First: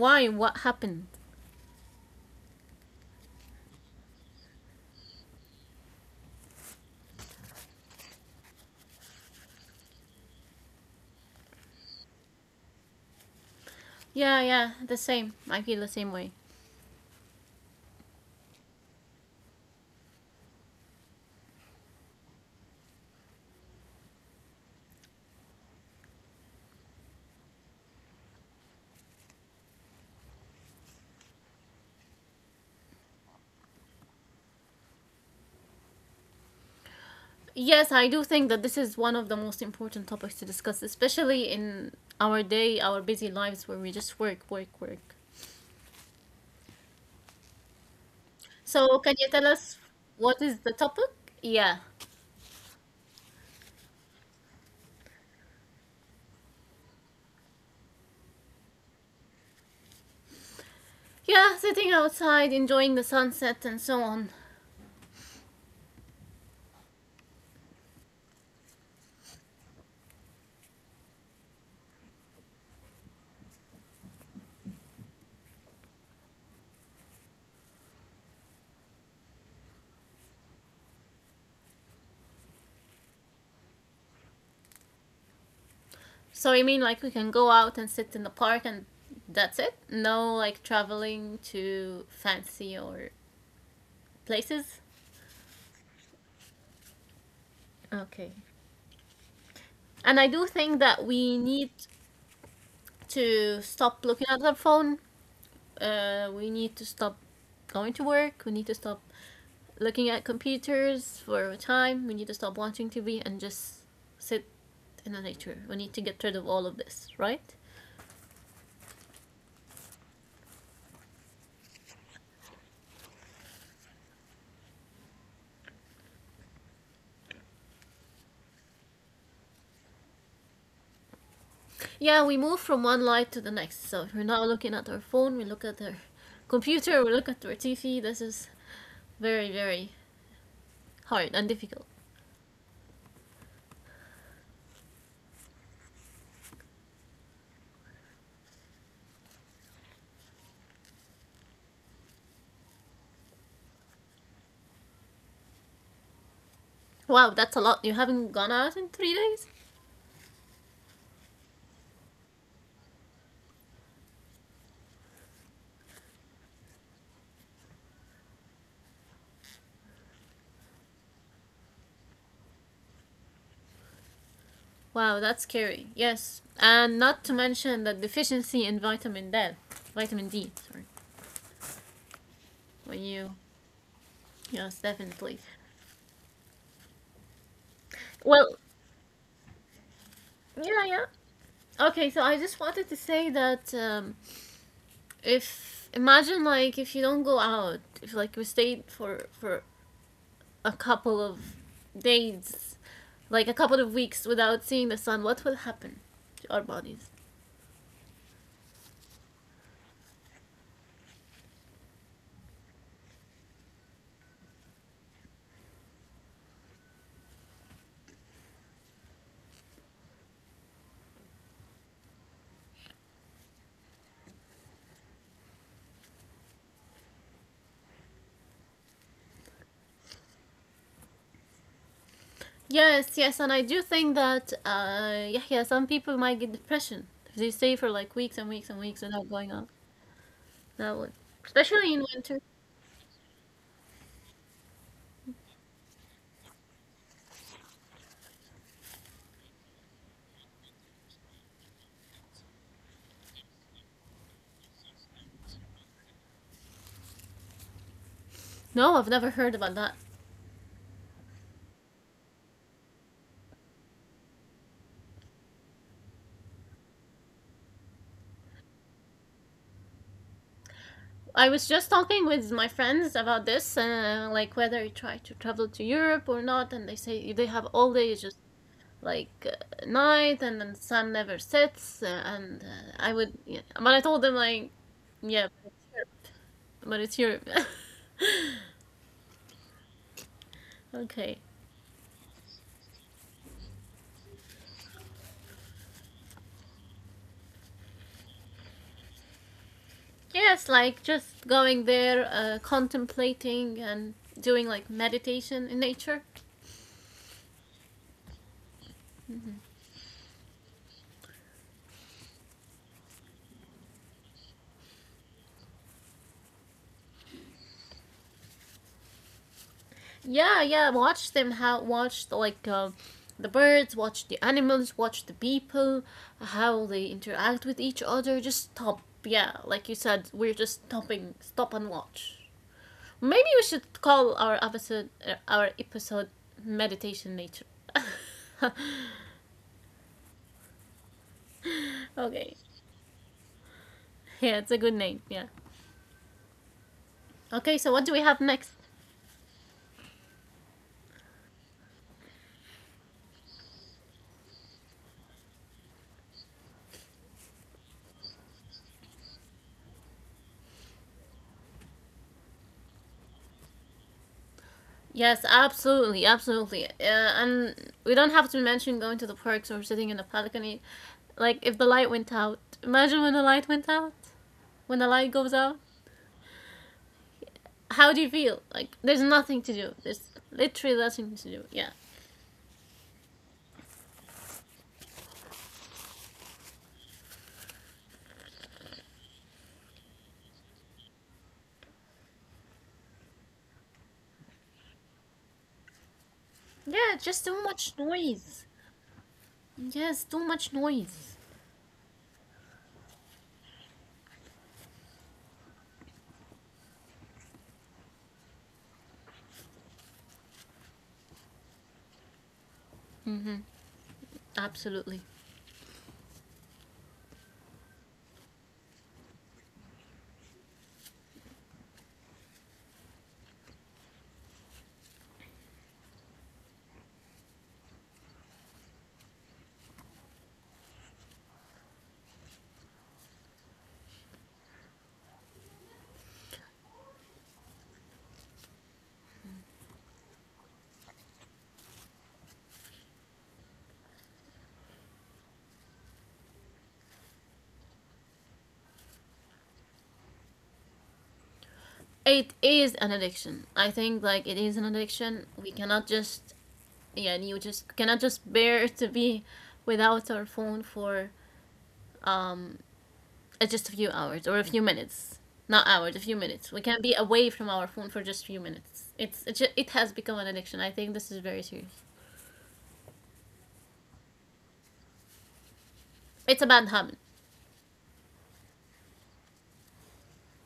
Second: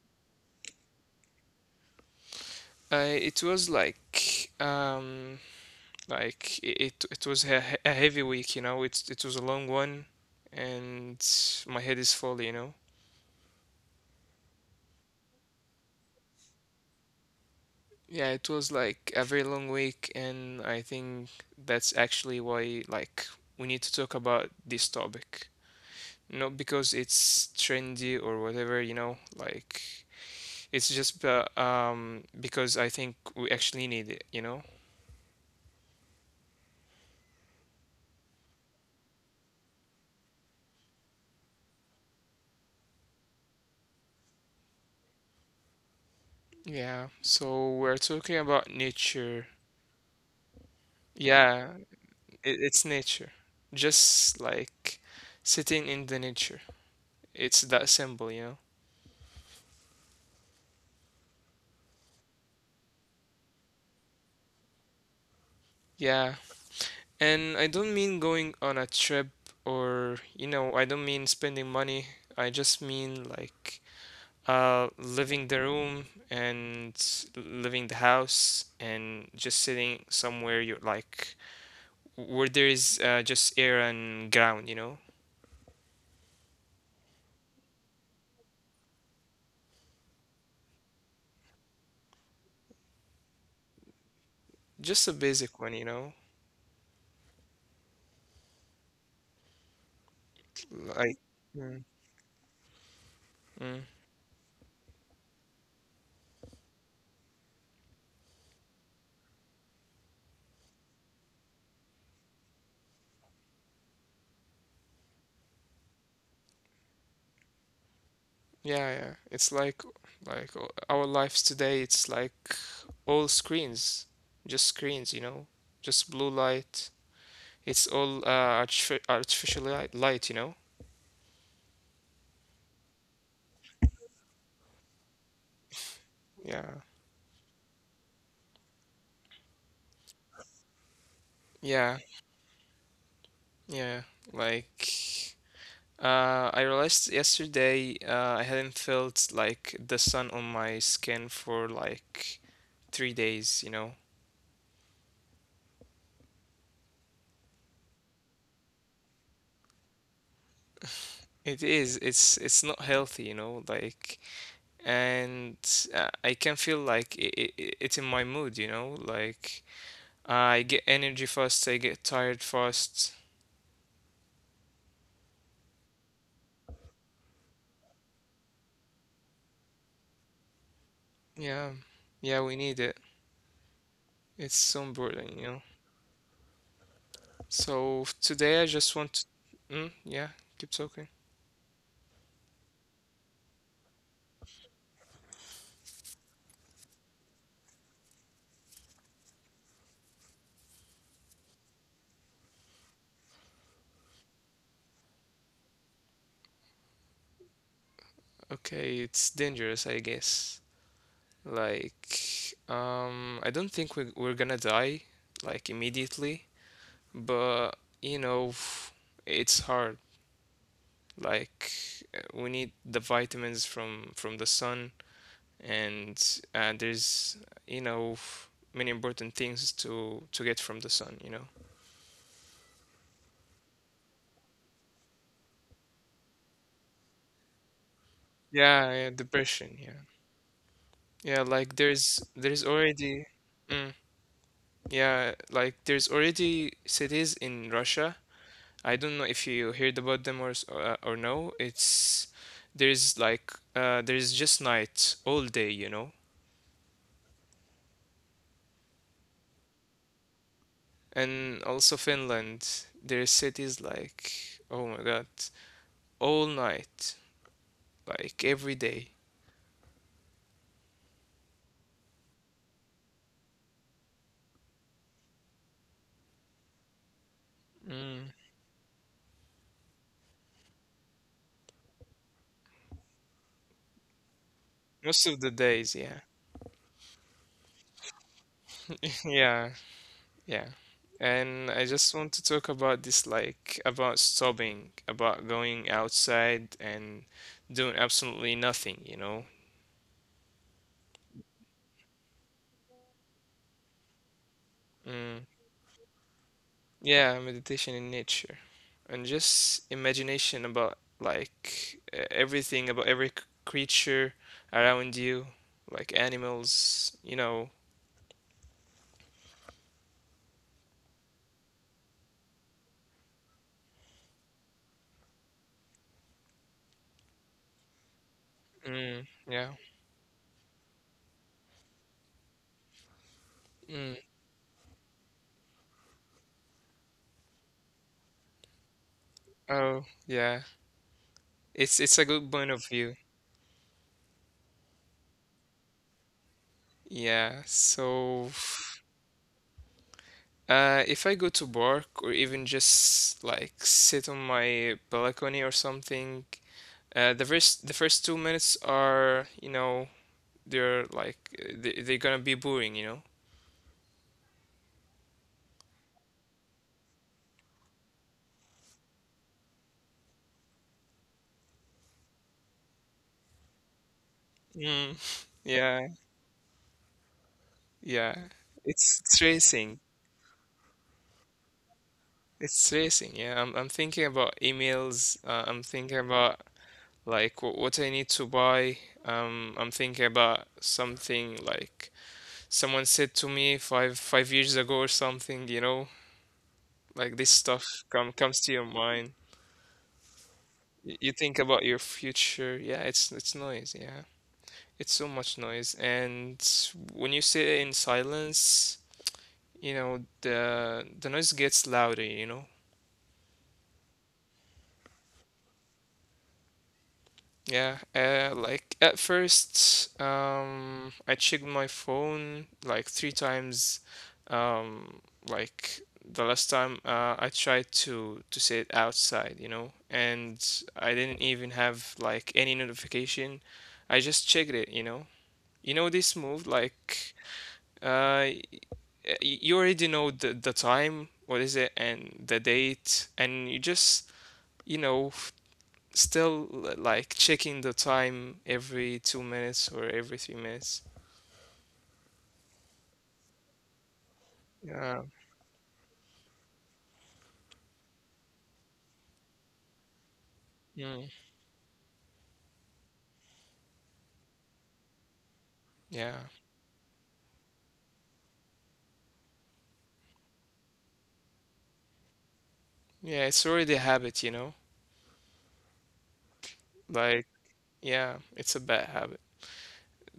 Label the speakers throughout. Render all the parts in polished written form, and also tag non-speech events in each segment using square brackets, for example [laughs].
Speaker 1: Why? What happened?
Speaker 2: It was um like it it was a, a heavy week, you know. It was a long one, and my head is full, you know.
Speaker 1: Yeah, yeah, the same. I feel the same way.
Speaker 2: Yeah, it was like a very long week, and I think that's actually why like we need to talk about this topic. Not because it's trendy or whatever, you know, like. It's just because I think we actually need it, you know?
Speaker 1: Yes, I do think that this is one of the most important topics to discuss, especially in our day, our busy lives where we just work, work, work.
Speaker 2: Yeah. So we're talking about
Speaker 1: So, can
Speaker 2: nature.
Speaker 1: you tell us what is the topic?
Speaker 2: Yeah,
Speaker 1: Yeah.
Speaker 2: it, it's nature. Just like sitting in the nature. It's that simple, you know?
Speaker 1: Yeah, sitting outside, enjoying the sunset, and so on.
Speaker 2: Yeah. And I don't mean going on a trip or, you know, I don't mean spending money. I just mean like leaving the room and leaving the house and just sitting somewhere you like where there is just air and ground, you know?
Speaker 1: So, you mean like we can go out and sit in the park and that's it? No, like traveling to fancy or places?
Speaker 2: Just a basic one, you know?
Speaker 1: Okay. And I do think that
Speaker 2: Like,
Speaker 1: we need
Speaker 2: mm,
Speaker 1: to
Speaker 2: mm,
Speaker 1: stop looking at our phone. We need to stop going to work. We need to stop looking at computers for time. We need to stop watching TV and just sit in the nature. We need to get rid of all of this, right?
Speaker 2: yeah, yeah. It's like our lives today, it's like all screens, just screens, you know? Just blue light. It's all uh, artificial light, you know?
Speaker 1: Yeah, we move from one light to the next. So if we're now looking at our phone, we look at our
Speaker 2: Yeah.
Speaker 1: computer. We look at our TV. This is very, very hard and difficult.
Speaker 2: Yeah, yeah. Like, I realized yesterday I hadn't felt like the sun on my skin for like 3 days, you know?
Speaker 1: Wow, that's a lot. You haven't gone out in 3 days?
Speaker 2: It is. It's not healthy, you know, like and I can feel like it's in my mood, you know, like I get energy fast, I get tired fast.
Speaker 1: Wow, that's scary. Yes, and not to mention the deficiency in vitamin D. Vitamin D, sorry.
Speaker 2: Yeah. Yeah, we need
Speaker 1: When
Speaker 2: it.
Speaker 1: you,
Speaker 2: It's
Speaker 1: yes,
Speaker 2: so
Speaker 1: definitely.
Speaker 2: important, you know. So
Speaker 1: Well,
Speaker 2: today I just want to mm, yeah, keep
Speaker 1: yeah, yeah.
Speaker 2: talking.
Speaker 1: Okay, so I just wanted to say that if imagine like if you don't go out, if like you stayed for a couple of days, like a couple of weeks without seeing the sun, what will happen to our bodies?
Speaker 2: Okay, it's dangerous, I guess. Like, I don't think we're gonna die like immediately, but you know, it's hard. Like we need the vitamins from the sun, and there's you know many important things to get from the sun. You know.
Speaker 1: Yes, yes, and I do think that yeah, yeah, some people might get depression if they stay for like weeks and
Speaker 2: Yeah,
Speaker 1: weeks and
Speaker 2: yeah,
Speaker 1: weeks without going
Speaker 2: depression.
Speaker 1: out.
Speaker 2: Yeah,
Speaker 1: That
Speaker 2: yeah.
Speaker 1: would
Speaker 2: Like there's
Speaker 1: Especially in
Speaker 2: there's
Speaker 1: winter.
Speaker 2: already, mm, yeah, like there's already cities in Russia. I don't know if you heard about them or or no. It's there's just night all day. You know,
Speaker 1: No, I've never heard about that.
Speaker 2: and also Finland, there are cities like, oh my God, all night, like every day.
Speaker 1: I was just talking with my friends about this like whether you try to travel to Europe or not, and they say they have all day
Speaker 2: Mm,
Speaker 1: just like night, and then the sun never sets. And I would Yeah. But I told them like,
Speaker 2: most of the
Speaker 1: yeah,
Speaker 2: days, yeah.
Speaker 1: but it's Europe. But it's Europe. [laughs]
Speaker 2: [laughs] Yeah, yeah.
Speaker 1: Okay.
Speaker 2: And I just want to talk about this, like about stopping, about going outside and doing absolutely nothing, you know?
Speaker 1: Yes, like just going there, contemplating and doing like
Speaker 2: Mm.
Speaker 1: meditation in nature.
Speaker 2: Yeah, meditation in nature and just imagination about like everything about every creature around you, like animals, you know.
Speaker 1: Yeah, yeah. Watch them. Like, the birds, watch the animals, watch the people, how they interact with each other. Just stop.
Speaker 2: Mm,
Speaker 1: Yeah,
Speaker 2: yeah.
Speaker 1: like you said, we're just stopping. Stop and watch. Maybe we should
Speaker 2: Mm,
Speaker 1: call our episode meditation nature. [laughs]
Speaker 2: oh, yeah. It's a
Speaker 1: Okay.
Speaker 2: good point of view.
Speaker 1: Yeah, it's a good name. Yeah.
Speaker 2: Yeah.
Speaker 1: Okay. So what do we have
Speaker 2: So,
Speaker 1: next?
Speaker 2: if I go to work or even just like sit on my balcony or something, uh, the first 2 minutes are, you know, they're like uh, they're gonna be boring, you know.
Speaker 1: Yes, absolutely, absolutely. And we don't have to mention going to the parks or sitting in the balcony. Like, if the light went out, imagine when the light went out, when the
Speaker 2: Mm,
Speaker 1: light goes
Speaker 2: [laughs]
Speaker 1: out.
Speaker 2: yeah,
Speaker 1: How do you
Speaker 2: yeah.
Speaker 1: feel? Like, there's
Speaker 2: It's
Speaker 1: nothing to do.
Speaker 2: stressing.
Speaker 1: There's Literally nothing to do. Yeah.
Speaker 2: It's stressing. Yeah, I'm thinking about emails. I'm thinking about like what I need to buy. I'm thinking about something like someone said to me five years ago or something, you know,
Speaker 1: Yeah,
Speaker 2: like
Speaker 1: just
Speaker 2: this
Speaker 1: too much
Speaker 2: stuff come comes
Speaker 1: noise.
Speaker 2: to your mind.
Speaker 1: Yes, too much
Speaker 2: You
Speaker 1: noise.
Speaker 2: think about your future. Yeah, it's noise. Yeah, it's so much noise. And when you sit in silence. You know the noise gets louder, you know,
Speaker 1: Mm-hmm. Absolutely.
Speaker 2: yeah. Like at first I checked my phone like 3 times, um like the last time, I tried to sit outside, you know, and I didn't even have like any notification. I just checked it, you know. You know this move, like uh y- you already know the time, what is it, and the date, and you just you know still like checking the time every 2 minutes or every 3 minutes.
Speaker 1: It is an addiction. I think, like, it is an
Speaker 2: Yeah.
Speaker 1: addiction. We cannot just, Yeah, you just cannot just bear to be without our phone for
Speaker 2: Mm.
Speaker 1: um, just a few hours or a few minutes, not hours, a few
Speaker 2: Yeah.
Speaker 1: minutes. We can be away from our phone for just a few minutes. It has become an addiction. I think this is very serious.
Speaker 2: Yeah, it's already a habit, you know?
Speaker 1: It's a bad habit.
Speaker 2: Like, yeah, it's a bad habit.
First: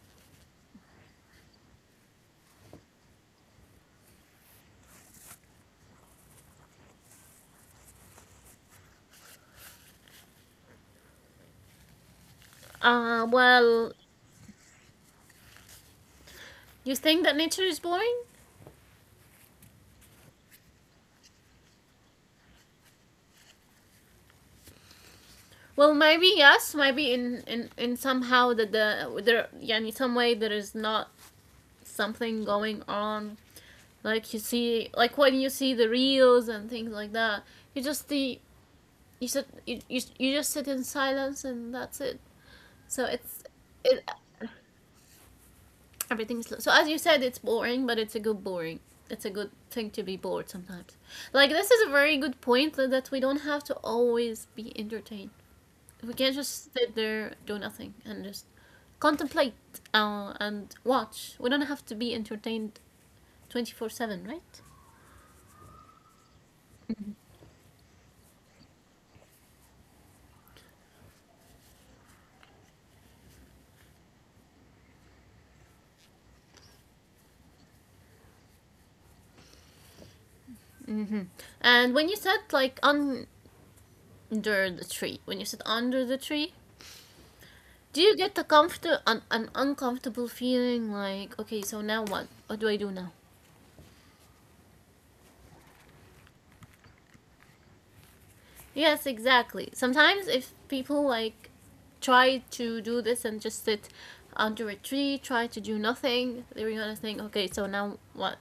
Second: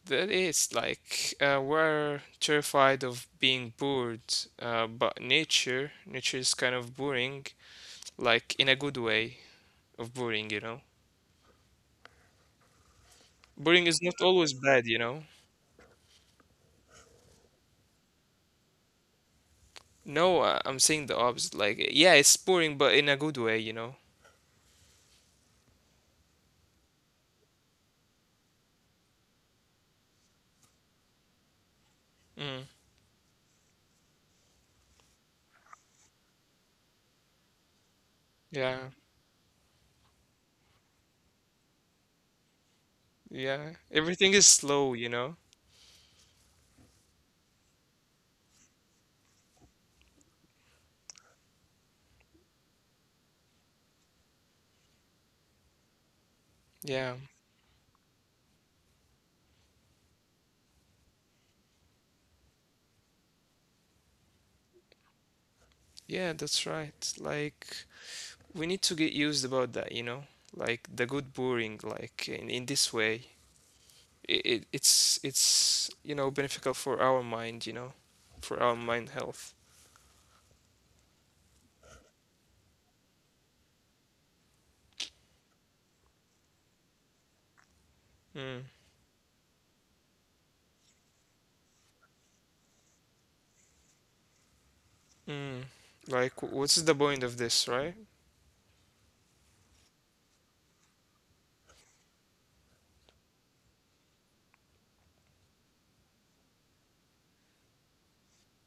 Speaker 2: That is like we're terrified of being bored, uh, but nature is kind of boring, like in a good way of boring, you know? Boring is
Speaker 1: Well,
Speaker 2: not always bad, you know?
Speaker 1: you think that nature is boring?
Speaker 2: No, I'm saying the opposite. Like, yeah, it's boring, but in a good way, you know?
Speaker 1: Well, maybe yes, maybe in somehow that the there yeah, in some way there is not
Speaker 2: Mm.
Speaker 1: something going on. Like you see, like when you see the reels and things like that, you just the
Speaker 2: Yeah.
Speaker 1: you just sit in silence, and that's it. So
Speaker 2: Yeah,
Speaker 1: it's
Speaker 2: everything is
Speaker 1: it
Speaker 2: slow, you know?
Speaker 1: everything's, so as you said, it's boring, but it's a good boring. It's a good thing to be bored sometimes. Like this is a very good point that we don't have to always be entertained. We can't
Speaker 2: Yeah,
Speaker 1: just sit there, do nothing, and just contemplate and watch. We don't have to be entertained 24/7, right?
Speaker 2: yeah, that's right. Like, we need to get used about that, you know? Like the good boring, like in this way, it's you know beneficial for our mind, you know, for our mind health.
Speaker 1: Mm-hmm. And when you sit under the tree, do
Speaker 2: Mm,
Speaker 1: you get an uncomfortable feeling like, okay, so now what do I do now?
Speaker 2: mm. Like, what's the point of this, right?
Speaker 1: Yes, exactly. Sometimes if people like try to do this and just sit under a tree, try to do nothing, they're gonna think, okay, so now what?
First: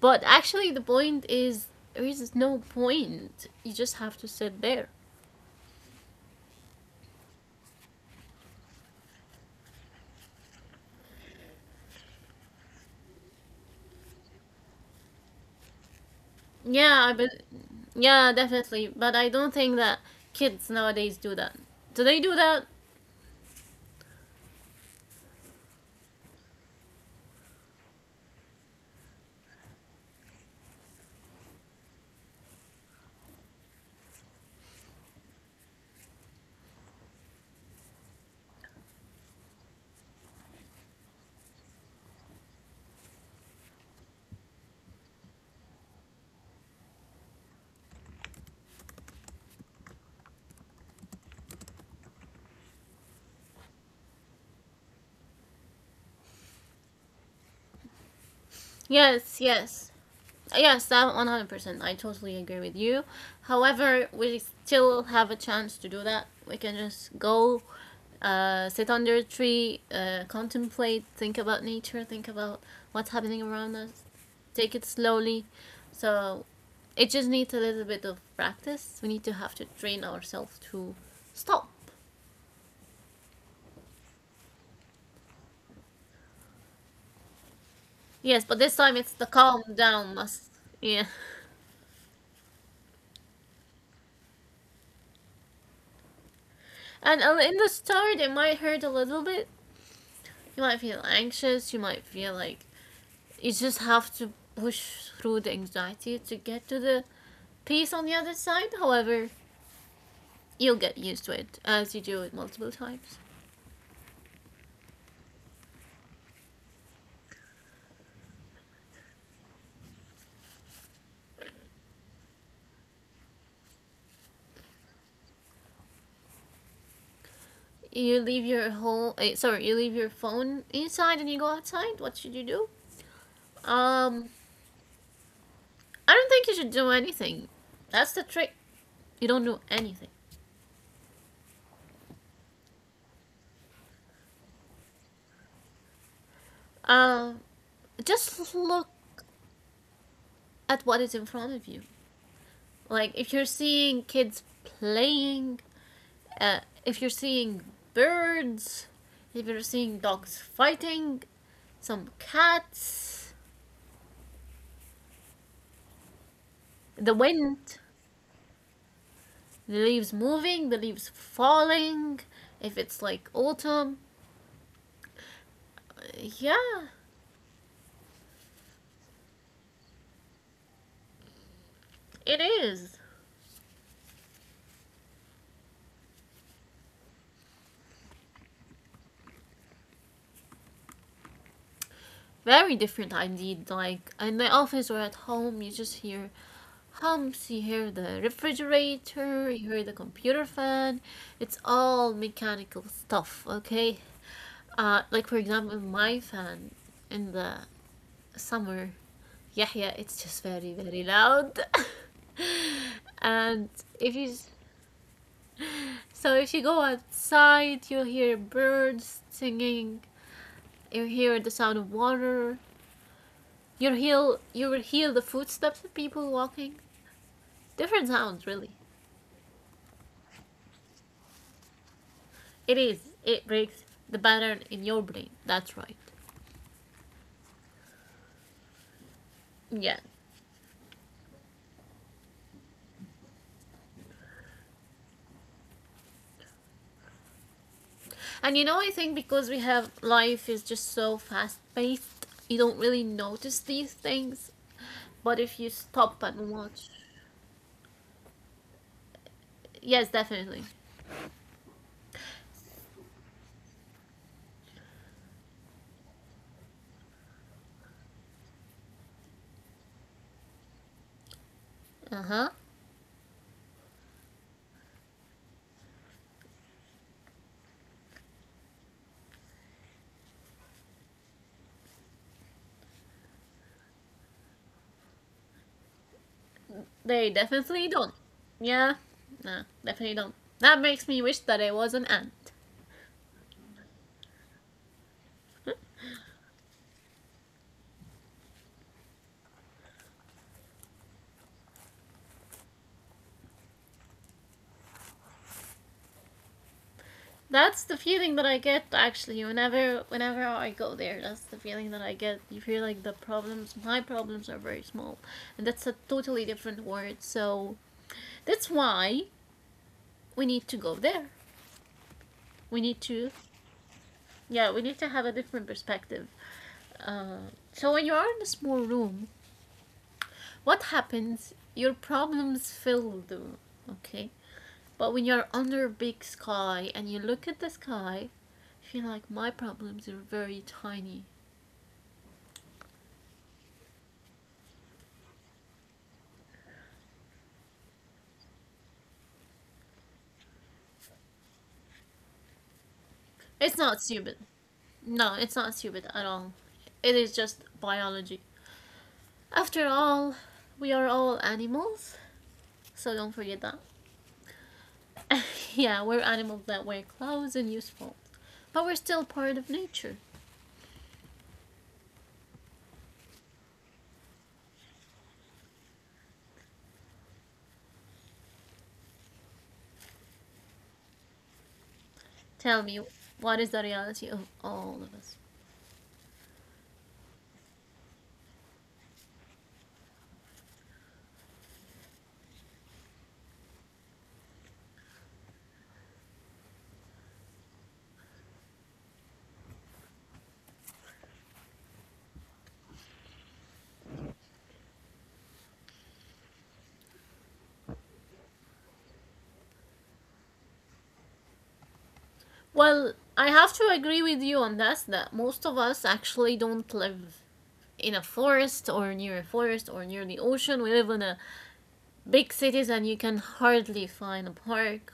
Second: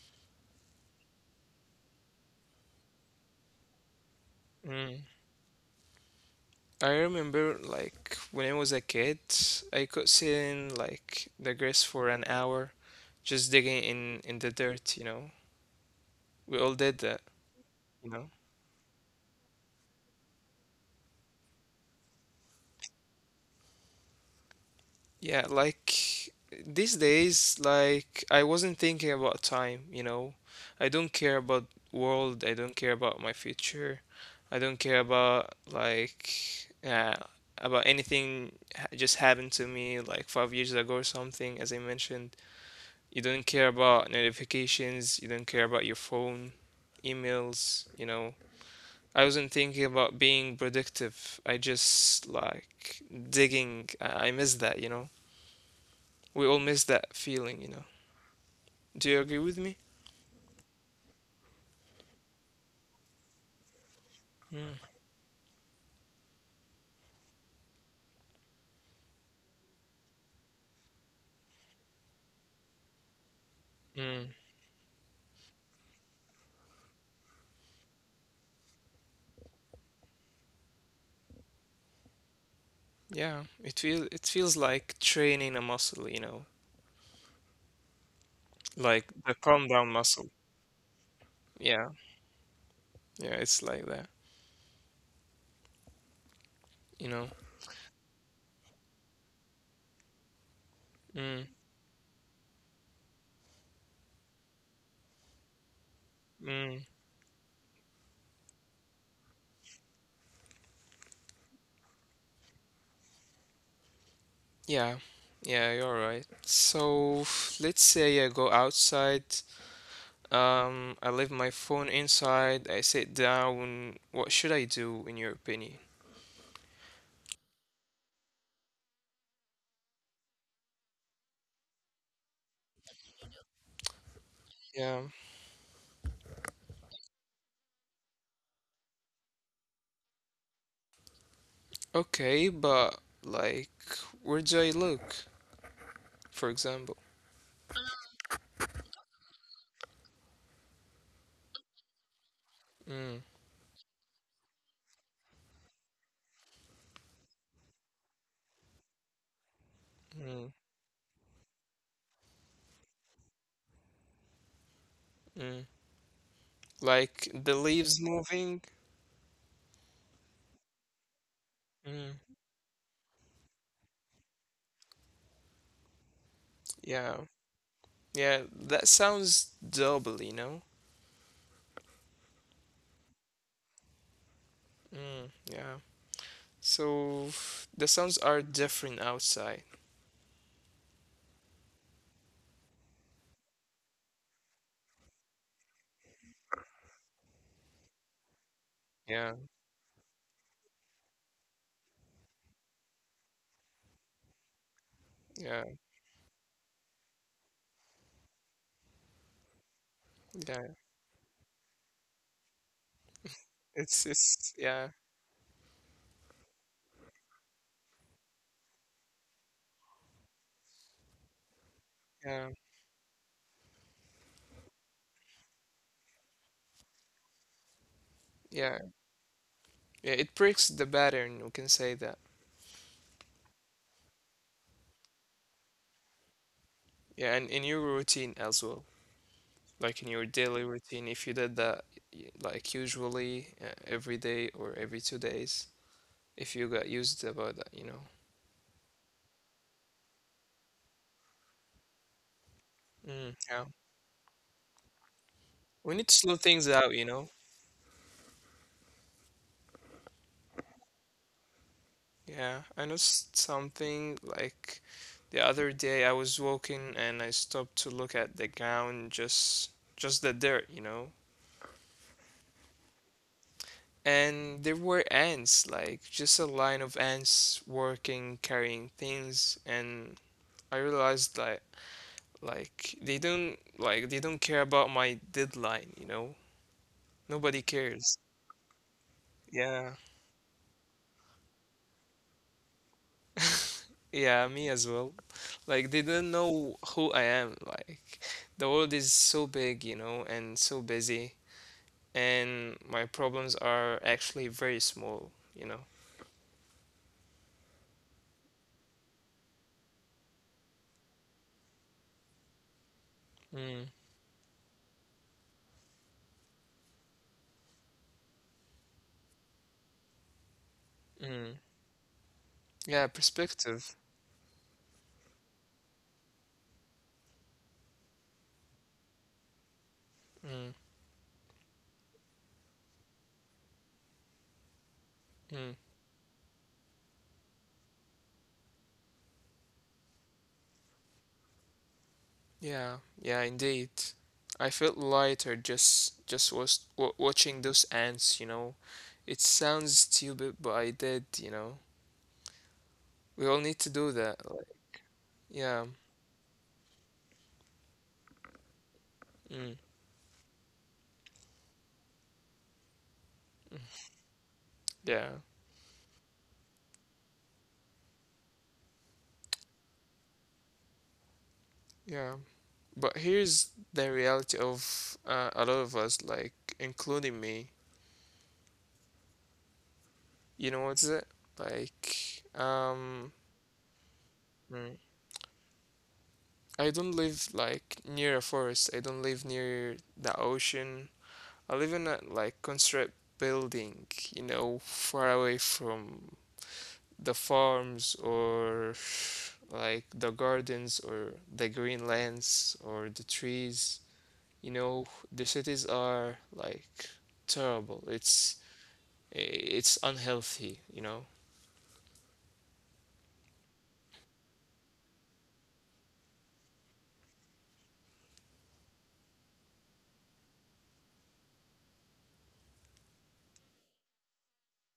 Speaker 1: But actually the point is there is no point. You just have to sit there.
Speaker 2: Mm. I remember like when I was a kid, I could sit in like the grass for an hour, just digging in the dirt, you know. We
Speaker 1: Yeah,
Speaker 2: all
Speaker 1: but
Speaker 2: did that.
Speaker 1: yeah, definitely. But I don't think that kids nowadays do that. Do they do that?
Speaker 2: Yeah, like these days, like I wasn't thinking about time, you know. I don't care about world, I don't care about my future. I don't care about like about anything just happened to me like 5 years ago or something, as I mentioned. You don't care about notifications, you don't care about your phone, emails, you know. I wasn't thinking about being productive. I just like digging. I miss that, you know, we all miss that feeling, you know. Do you agree with me?
Speaker 1: Yes, yes. Yes, that 100%. I totally agree with you. However,
Speaker 2: Mm.
Speaker 1: we still have a chance to do that. We can just go, sit under a tree, contemplate, think about nature, think about what's happening around us,
Speaker 2: Mm.
Speaker 1: take it slowly. So it just needs a little bit of practice. We need to have to train ourselves to stop.
Speaker 2: Yeah, it feels like training a muscle, you know,
Speaker 1: Yes, but this time
Speaker 2: like
Speaker 1: it's the
Speaker 2: the
Speaker 1: calm
Speaker 2: calm down
Speaker 1: down
Speaker 2: muscle.
Speaker 1: must. Yeah.
Speaker 2: Yeah, yeah, it's like that, you
Speaker 1: And
Speaker 2: know.
Speaker 1: in the start, it might hurt a little bit. You might feel
Speaker 2: Mm.
Speaker 1: anxious. You might feel like you just have to push through the anxiety to get to
Speaker 2: Mm.
Speaker 1: the peace on the other side. However, you'll get used to it as you do it multiple times.
Speaker 2: Yeah, yeah, you're right. So [sighs] let's say I go outside, I leave my phone inside, I sit down. What should I do in your opinion?
Speaker 1: You leave your phone inside and you go outside. What should you do? Um,
Speaker 2: Yeah.
Speaker 1: I don't think you should do anything. That's the trick. You don't do anything.
Speaker 2: Okay, but like, where do I look, for example?
Speaker 1: Um, just look at what is in front of you. Like,
Speaker 2: Mm.
Speaker 1: if you're seeing kids playing, Uh, if you're seeing birds, if you're seeing dogs fighting, some cats,
Speaker 2: Mm.
Speaker 1: the
Speaker 2: Like the
Speaker 1: wind,
Speaker 2: leaves moving.
Speaker 1: the leaves moving, the leaves falling,
Speaker 2: Mm.
Speaker 1: if it's like autumn, yeah,
Speaker 2: Yeah. Yeah, that sounds double, you know?
Speaker 1: it is.
Speaker 2: Mm. Yeah. So the sounds are different outside.
Speaker 1: Very different indeed. Like in the office or at home, you just hear hums, you hear the
Speaker 2: Yeah,
Speaker 1: refrigerator, you hear the computer fan. It's all mechanical stuff, okay? Like, for
Speaker 2: yeah,
Speaker 1: example, my fan in the summer, Yahya, it's just
Speaker 2: yeah.
Speaker 1: very very loud. [laughs] And
Speaker 2: It's
Speaker 1: if you
Speaker 2: it's yeah,
Speaker 1: so if you go outside, you'll hear birds singing, you hear the sound of
Speaker 2: yeah,
Speaker 1: water, you will hear the footsteps of people walking. Different
Speaker 2: yeah.
Speaker 1: sounds really.
Speaker 2: Yeah, it breaks the pattern, we can say that.
Speaker 1: It breaks the pattern in your brain. That's right.
Speaker 2: Yeah, and in your routine as well. Like in your
Speaker 1: Yeah.
Speaker 2: daily routine, if you did that y- like usually every day or every 2 days, if you got used about that, you know.
Speaker 1: And you know, I think because we have life is just so fast paced, you don't really
Speaker 2: Mm. Yeah.
Speaker 1: notice these things. But if you
Speaker 2: We need to slow
Speaker 1: stop
Speaker 2: things
Speaker 1: and
Speaker 2: out, you
Speaker 1: watch.
Speaker 2: know?
Speaker 1: Yes, definitely.
Speaker 2: Yeah, I noticed something like the other day I was walking and I stopped to look at the ground, just the dirt, you know?
Speaker 1: Uh huh.
Speaker 2: And there were ants, like just a line of ants working, carrying things, and I realized that like they don't care about my deadline, you know?
Speaker 1: They
Speaker 2: Nobody
Speaker 1: definitely don't.
Speaker 2: cares.
Speaker 1: Yeah. No,
Speaker 2: Yeah.
Speaker 1: definitely don't. That makes me wish that I was an ant.
Speaker 2: Yeah, me as well. Like they don't know who I am. Like the world is so big, you know, and so busy, and my problems are actually very small, you know.
Speaker 1: That's the feeling that I get, actually, whenever I go there. That's the feeling that I get. You feel like
Speaker 2: Mm,
Speaker 1: my problems are very small, and that's a totally different word. So that's why we need to go there.
Speaker 2: mm.
Speaker 1: We need
Speaker 2: Yeah,
Speaker 1: to,
Speaker 2: perspective.
Speaker 1: yeah, we need to have a different perspective. So when you are in a small room,
Speaker 2: Mm,
Speaker 1: what happens? Your problems fill the room, okay? But when you're
Speaker 2: mm.
Speaker 1: under a big sky and you look at the sky, you feel like my problems are very tiny.
Speaker 2: Yeah, yeah, indeed. I felt lighter just was w watching those ants, you know. It sounds stupid, but I did, you know. We all
Speaker 1: It's
Speaker 2: need to
Speaker 1: not
Speaker 2: do
Speaker 1: stupid.
Speaker 2: that. Like,
Speaker 1: No, it's not
Speaker 2: yeah,
Speaker 1: stupid at all. It is just biology.
Speaker 2: mm,
Speaker 1: After all, we are all animals, so don't forget that.
Speaker 2: yeah,
Speaker 1: [laughs] Yeah, we're animals that wear clothes and use phones. But we're still part of nature.
Speaker 2: yeah. But here's the reality of a lot of us, like including me. You know what's it? Like,
Speaker 1: Tell me, what is the reality of all
Speaker 2: mm,
Speaker 1: of us?
Speaker 2: I don't live like near a forest. I don't live near the ocean. I live in a like construct building, you know, far away from the farms or like the gardens or the green lands or the trees. You know, the cities are like terrible. It's unhealthy, you know?
Speaker 1: Well, I have to agree with you on this that most of us actually don't live in a forest or near a forest or near the ocean. We live in a big cities, and you can hardly find a park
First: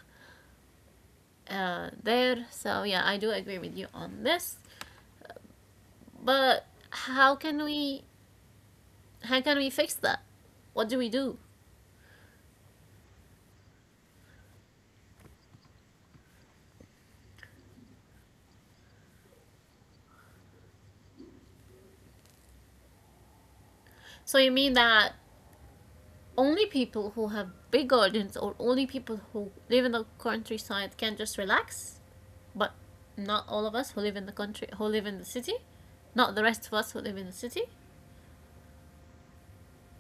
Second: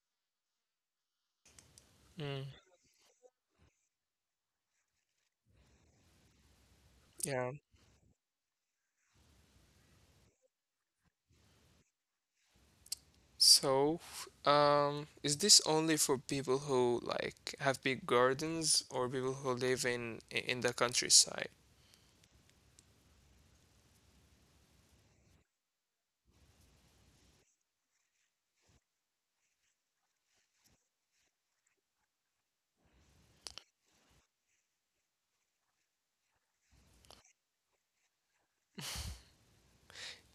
Speaker 2: Mm,
Speaker 1: there. So yeah, I do agree with you on this. But
Speaker 2: yeah.
Speaker 1: how can we fix that? What do we do?
Speaker 2: So, is this only for people who like have big gardens or people who live in the countryside?
Speaker 1: So you mean that only people who have big gardens or only people who live in the countryside can just relax, but not all of us who live in the country who live in the city, not the rest of us who live in the city.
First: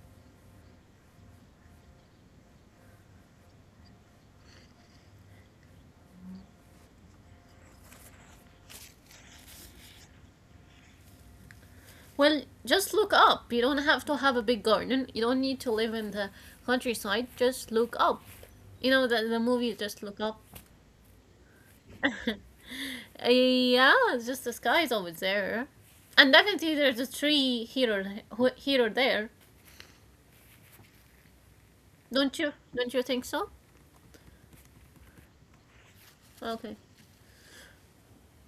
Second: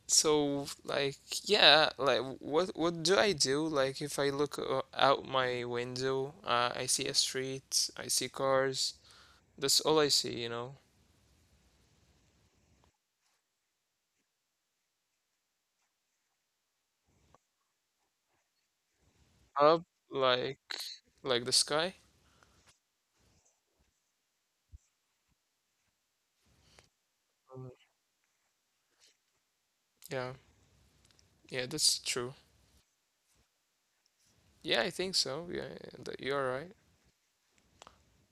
Speaker 2: So, like, yeah, like what do I do? Like, if I look out my window, I see a street, I see cars. That's all I see, you know?
Speaker 1: Well, just look up. You don't have to have a big garden. You don't need to live in the countryside. Just look up. You know the movie
Speaker 2: Up,
Speaker 1: Just Look Up.
Speaker 2: like, like the sky.
Speaker 1: [laughs] Yeah, it's just the sky is always there, and definitely there's a tree
Speaker 2: Mm,
Speaker 1: here or here or there.
Speaker 2: yeah, yeah, that's
Speaker 1: Don't
Speaker 2: true.
Speaker 1: you? Don't you think so?
Speaker 2: Yeah, I think so. Yeah, that you're
Speaker 1: Okay.
Speaker 2: right.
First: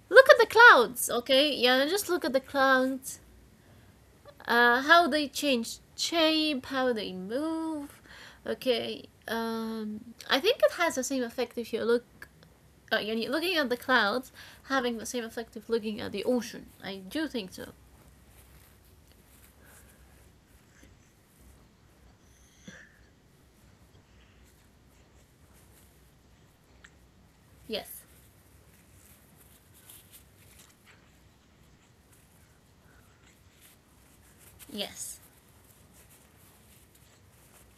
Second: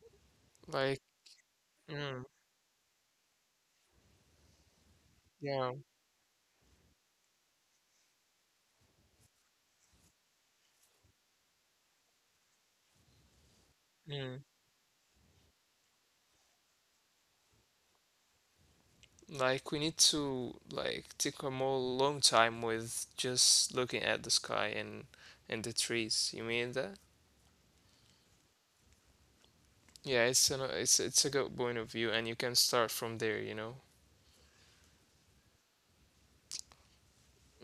Speaker 1: Look at the
Speaker 2: Like.
Speaker 1: clouds. Okay. Yeah, just look
Speaker 2: Mm,
Speaker 1: at the clouds. How they
Speaker 2: yeah,
Speaker 1: change shape, how they move. Okay. I think it has the same effect if you look yani looking at the clouds
Speaker 2: mm.
Speaker 1: having the same effect of looking at the ocean. I do think so.
Speaker 2: Like we need to like take a more long time with just looking at the sky and the trees. You mean that?
Speaker 1: Yes.
Speaker 2: Yeah, it's an it's a good point of view, and you can start from there, you know.
Speaker 1: Yes.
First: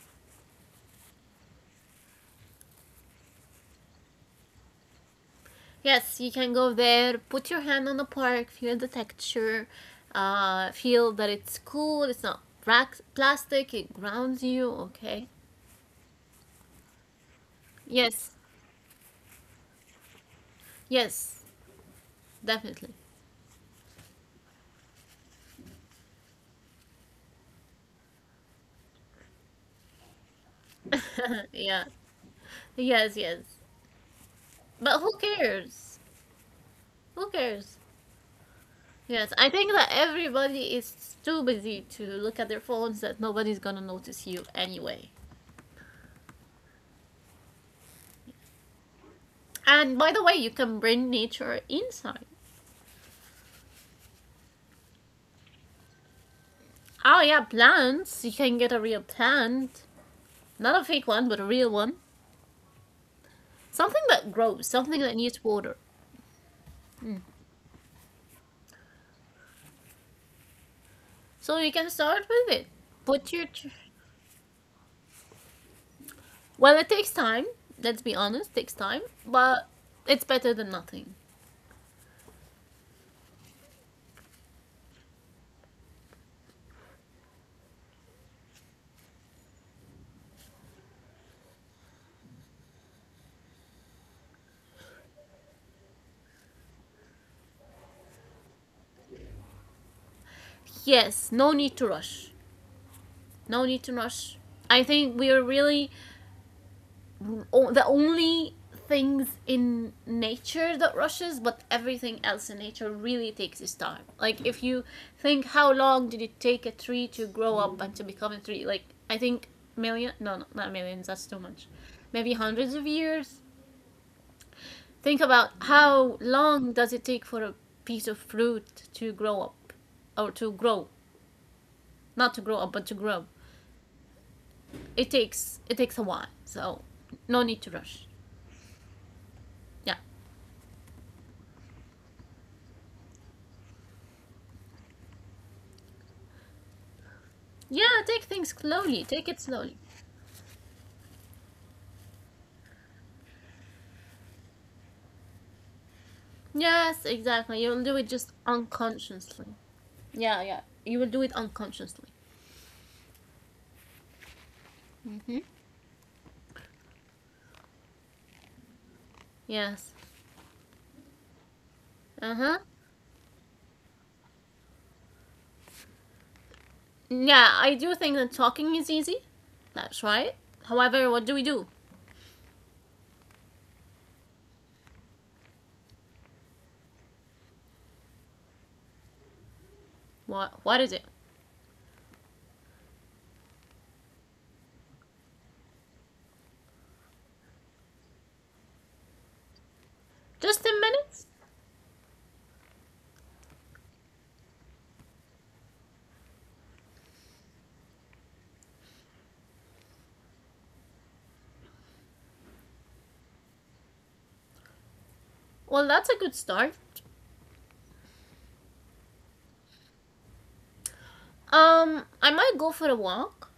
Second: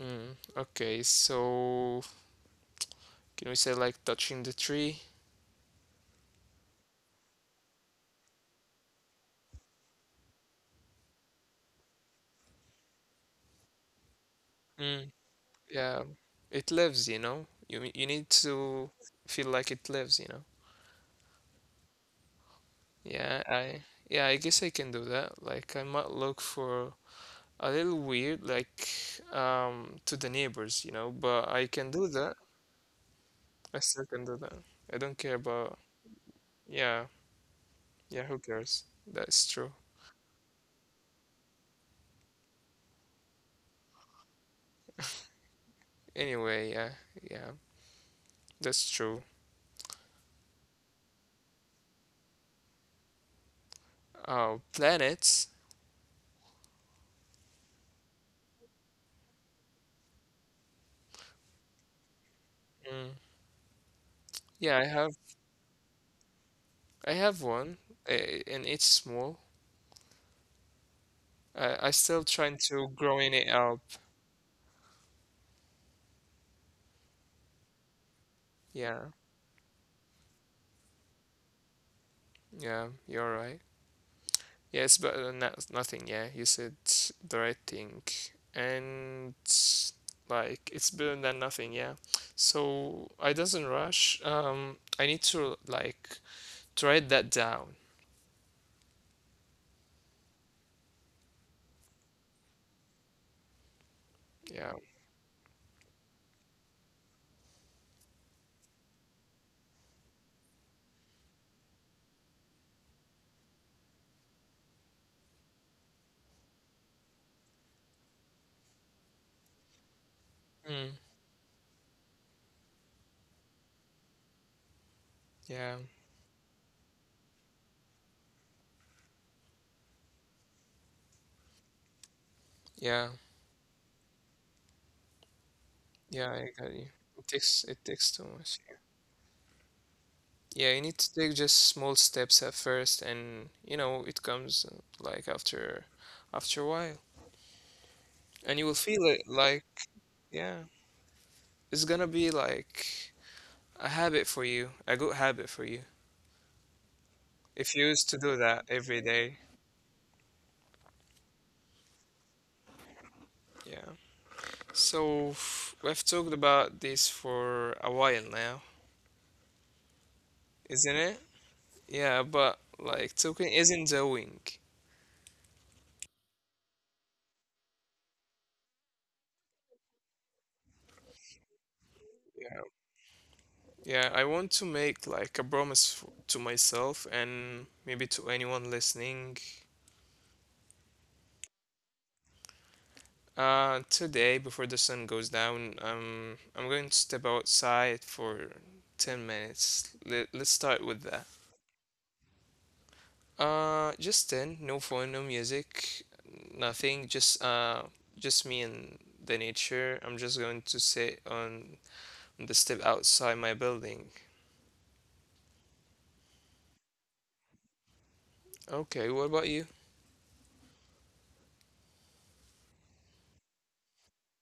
Speaker 2: Mm, okay, so can we say like touching the tree?
Speaker 1: Yes, you can go there, put your hand on the park, feel the texture, feel that it's cool, it's not plastic, it grounds you,
Speaker 2: Mm,
Speaker 1: okay?
Speaker 2: yeah, it lives, you know. You need
Speaker 1: Yes,
Speaker 2: to feel like it lives, you know.
Speaker 1: yes, definitely.
Speaker 2: Yeah, I yeah, I guess I can do that. Like I might look for a little weird, like to the neighbors, you know, but I
Speaker 1: [laughs]
Speaker 2: can do
Speaker 1: Yeah,
Speaker 2: that.
Speaker 1: yes, yes.
Speaker 2: I still can do that. I don't
Speaker 1: But
Speaker 2: care
Speaker 1: who
Speaker 2: about,
Speaker 1: cares?
Speaker 2: yeah,
Speaker 1: Who cares?
Speaker 2: yeah, who cares? That's
Speaker 1: Yes,
Speaker 2: true.
Speaker 1: I think that everybody is too busy to look at their phones that nobody's gonna notice you anyway.
Speaker 2: Anyway, yeah, yeah, that's true.
Speaker 1: And by the way, you can bring nature inside.
Speaker 2: Oh, planets.
Speaker 1: Oh yeah, plants. You can get a real plant, not a fake one, but a real one.
Speaker 2: Mm.
Speaker 1: Something that grows,
Speaker 2: Yeah, I
Speaker 1: something
Speaker 2: have,
Speaker 1: that needs water.
Speaker 2: I have one, and it's small.
Speaker 1: So you can
Speaker 2: I
Speaker 1: start
Speaker 2: still
Speaker 1: with it.
Speaker 2: trying to
Speaker 1: Put your
Speaker 2: growing
Speaker 1: tr-
Speaker 2: it up.
Speaker 1: well, it takes time. Let's be honest, it takes time,
Speaker 2: Yeah,
Speaker 1: but it's better than nothing.
Speaker 2: yeah, you're right. Yes, but no, nothing. Yeah, you said the right thing, and like it's better than nothing. Yeah, so I doesn't rush. I need to like to write that down.
Speaker 1: Yes, no need to rush. No need to rush.
Speaker 2: Yeah.
Speaker 1: I think we are really the only things in nature that rushes, but everything else in nature really takes its time. Like if you think, how long did it take a tree to grow up and to become a tree? Like I think million no, no, not
Speaker 2: Mm.
Speaker 1: millions, that's too much, maybe hundreds of years. Think about
Speaker 2: Yeah.
Speaker 1: how long does it take for a piece of fruit to grow up, or to grow, not to grow
Speaker 2: Yeah.
Speaker 1: up but to grow. it takes it
Speaker 2: Yeah.
Speaker 1: takes a
Speaker 2: I
Speaker 1: while,
Speaker 2: got you.
Speaker 1: so no
Speaker 2: It
Speaker 1: need to
Speaker 2: takes too
Speaker 1: rush.
Speaker 2: much. Yeah.
Speaker 1: Yeah.
Speaker 2: Yeah, you need to take just small steps at first, and you know it comes like after a while,
Speaker 1: Yeah, take
Speaker 2: and you will
Speaker 1: things
Speaker 2: feel it
Speaker 1: slowly. Take
Speaker 2: like
Speaker 1: it slowly.
Speaker 2: yeah, it's gonna be like a habit for you, a good habit for you.
Speaker 1: Yes,
Speaker 2: If
Speaker 1: exactly.
Speaker 2: you
Speaker 1: You'll
Speaker 2: used to
Speaker 1: do it
Speaker 2: do
Speaker 1: just
Speaker 2: that every day,
Speaker 1: unconsciously. Yeah, yeah. You will do it unconsciously.
Speaker 2: yeah. So
Speaker 1: Mm-hmm.
Speaker 2: we've talked about this for a while now,
Speaker 1: Yes.
Speaker 2: isn't it? Yeah, but
Speaker 1: Uh huh.
Speaker 2: like talking isn't doing.
Speaker 1: Yeah, I do think that talking is easy. That's right. However, what do we do?
Speaker 2: Yeah, yeah. I want to make like a promise to myself and maybe to anyone listening.
Speaker 1: What is it?
Speaker 2: Today before the sun goes down, I'm going to step outside for 10 minutes. Let's start
Speaker 1: Just ten
Speaker 2: with that.
Speaker 1: minutes?
Speaker 2: Just ten. No phone, no music, nothing. Just me and the nature. I'm just going to sit on the step outside my building.
Speaker 1: Well, that's a good start.
Speaker 2: Okay, what about you?
Speaker 1: I might go for a walk,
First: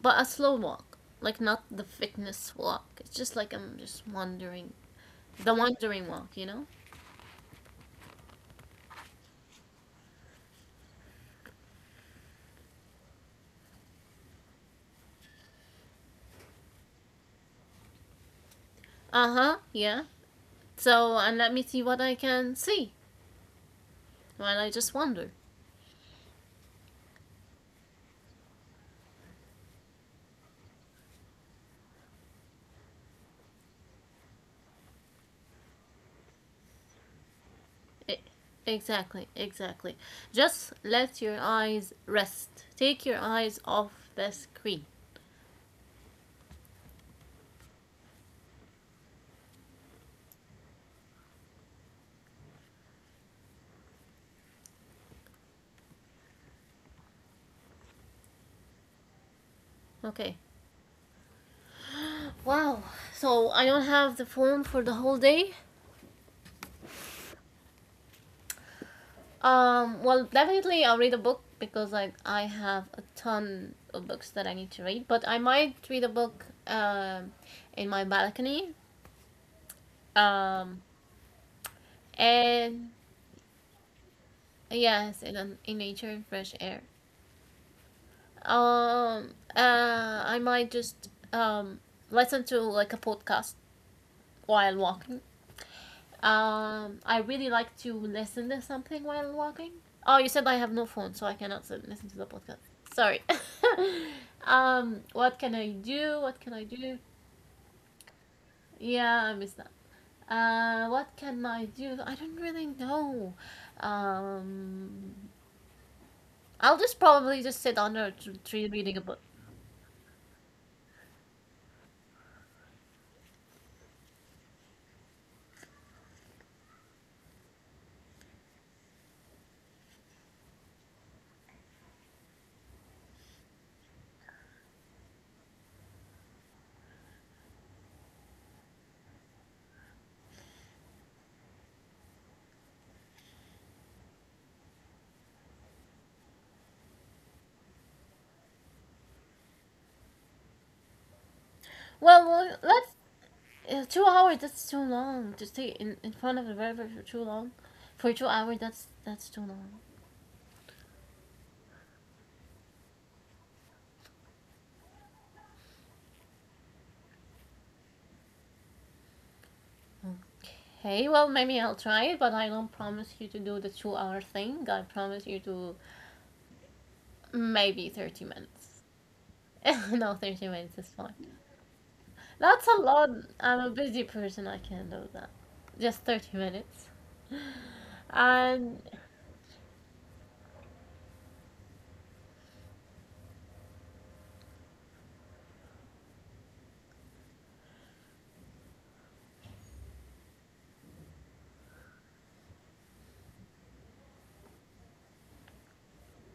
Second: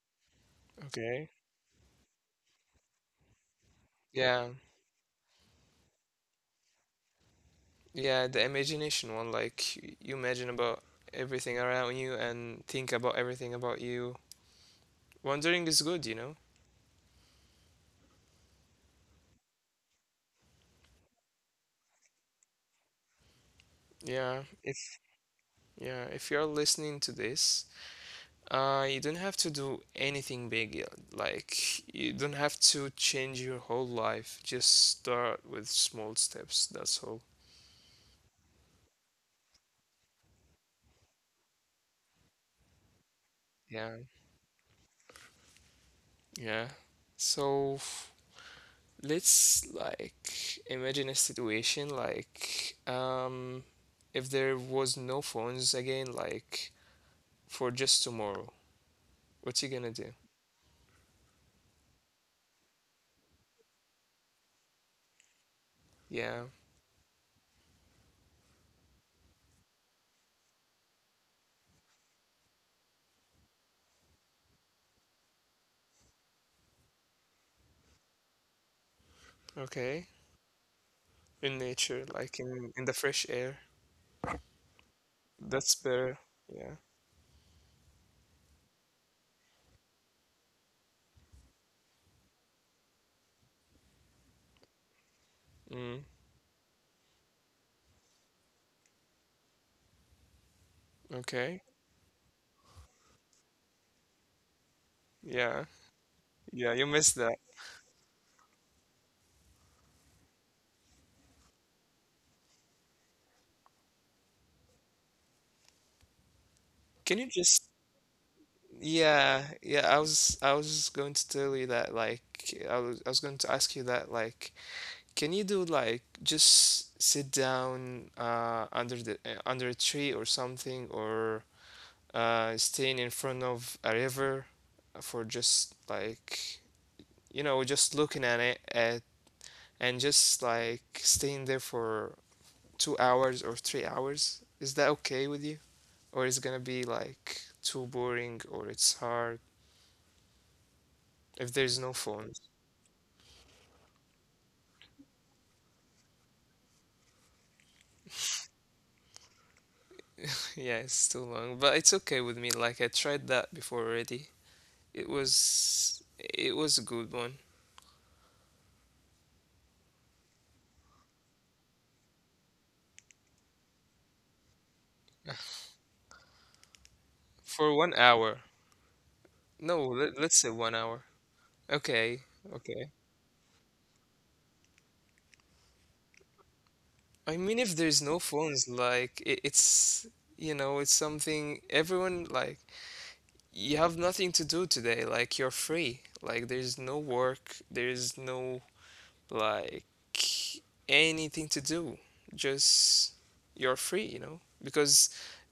Speaker 1: but a slow walk,
Speaker 2: Okay.
Speaker 1: like not the fitness walk. It's just like I'm just
Speaker 2: Yeah,
Speaker 1: wandering, the wandering walk, you know?
Speaker 2: yeah, the imagination one. Like you imagine about everything around you and think about everything about you. Wondering is good, you know?
Speaker 1: Uh huh. Yeah. So, and let me see what I can see while I just
Speaker 2: Yeah,
Speaker 1: wander.
Speaker 2: if yeah, if you're listening to this. You don't have to do anything big. Like, you don't have to change your whole life. Just start with small steps. That's all.
Speaker 1: E- Exactly, exactly. Just let your eyes rest. Take your eyes off the
Speaker 2: Yeah.
Speaker 1: screen.
Speaker 2: Yeah. So let's like imagine a situation like if there was no phones again, like for just tomorrow.
Speaker 1: Okay.
Speaker 2: What you gonna do?
Speaker 1: Wow. So I don't have the form for the whole day.
Speaker 2: Yeah.
Speaker 1: Well, definitely I'll read a book because I have a ton of books that I need to read. But I might read a book in my balcony. Um.
Speaker 2: Okay. In nature,
Speaker 1: And
Speaker 2: like in the fresh air.
Speaker 1: yes, in nature and
Speaker 2: That's
Speaker 1: fresh air.
Speaker 2: better. Yeah.
Speaker 1: I might just listen to like a podcast while walking.
Speaker 2: Mm,
Speaker 1: I really like to listen to something while walking. Oh, you said I have no phone, so I cannot listen to the
Speaker 2: okay.
Speaker 1: podcast. Sorry. [laughs] What can I do? What
Speaker 2: Yeah.
Speaker 1: can I do?
Speaker 2: Yeah, you missed that.
Speaker 1: Yeah, I miss that. What can I do? I don't really know. Um, I'll just probably just sit
Speaker 2: Can
Speaker 1: under
Speaker 2: you
Speaker 1: a
Speaker 2: just
Speaker 1: tree reading a book.
Speaker 2: Yeah, yeah, I was just going to tell you that like I was going to ask you that like can you do like just sit down under a tree or something or staying in front of a river for just like you know just looking at it at and just like staying there for 2 hours or 3 hours. Is that okay with you? Or it's gonna be like too boring or it's hard if there's
Speaker 1: Well,
Speaker 2: no
Speaker 1: let's
Speaker 2: phone. [laughs]
Speaker 1: Yeah, 2 hours, that's too long. To stay in front of the river for too long. For 2 hours, that's too long.
Speaker 2: Yeah, it's too long, but it's okay with me. Like I tried that before already. It was a good one
Speaker 1: Okay, well, maybe I'll try it, but I don't promise you to do the 2 hour thing. I promise you to maybe 30
Speaker 2: for one
Speaker 1: minutes.
Speaker 2: hour.
Speaker 1: [laughs] no, 30
Speaker 2: No,
Speaker 1: minutes is
Speaker 2: let's
Speaker 1: fine.
Speaker 2: say 1 hour.
Speaker 1: That's a
Speaker 2: Okay,
Speaker 1: lot. I'm
Speaker 2: okay.
Speaker 1: a busy person, I can't do that. Just 30 minutes.
Speaker 2: I mean, if there's no
Speaker 1: And,
Speaker 2: phones, like it's it's something everyone like you have nothing to do today. Like you're free. Like there's no work, there's no like anything to do. Just you're free, you know? Because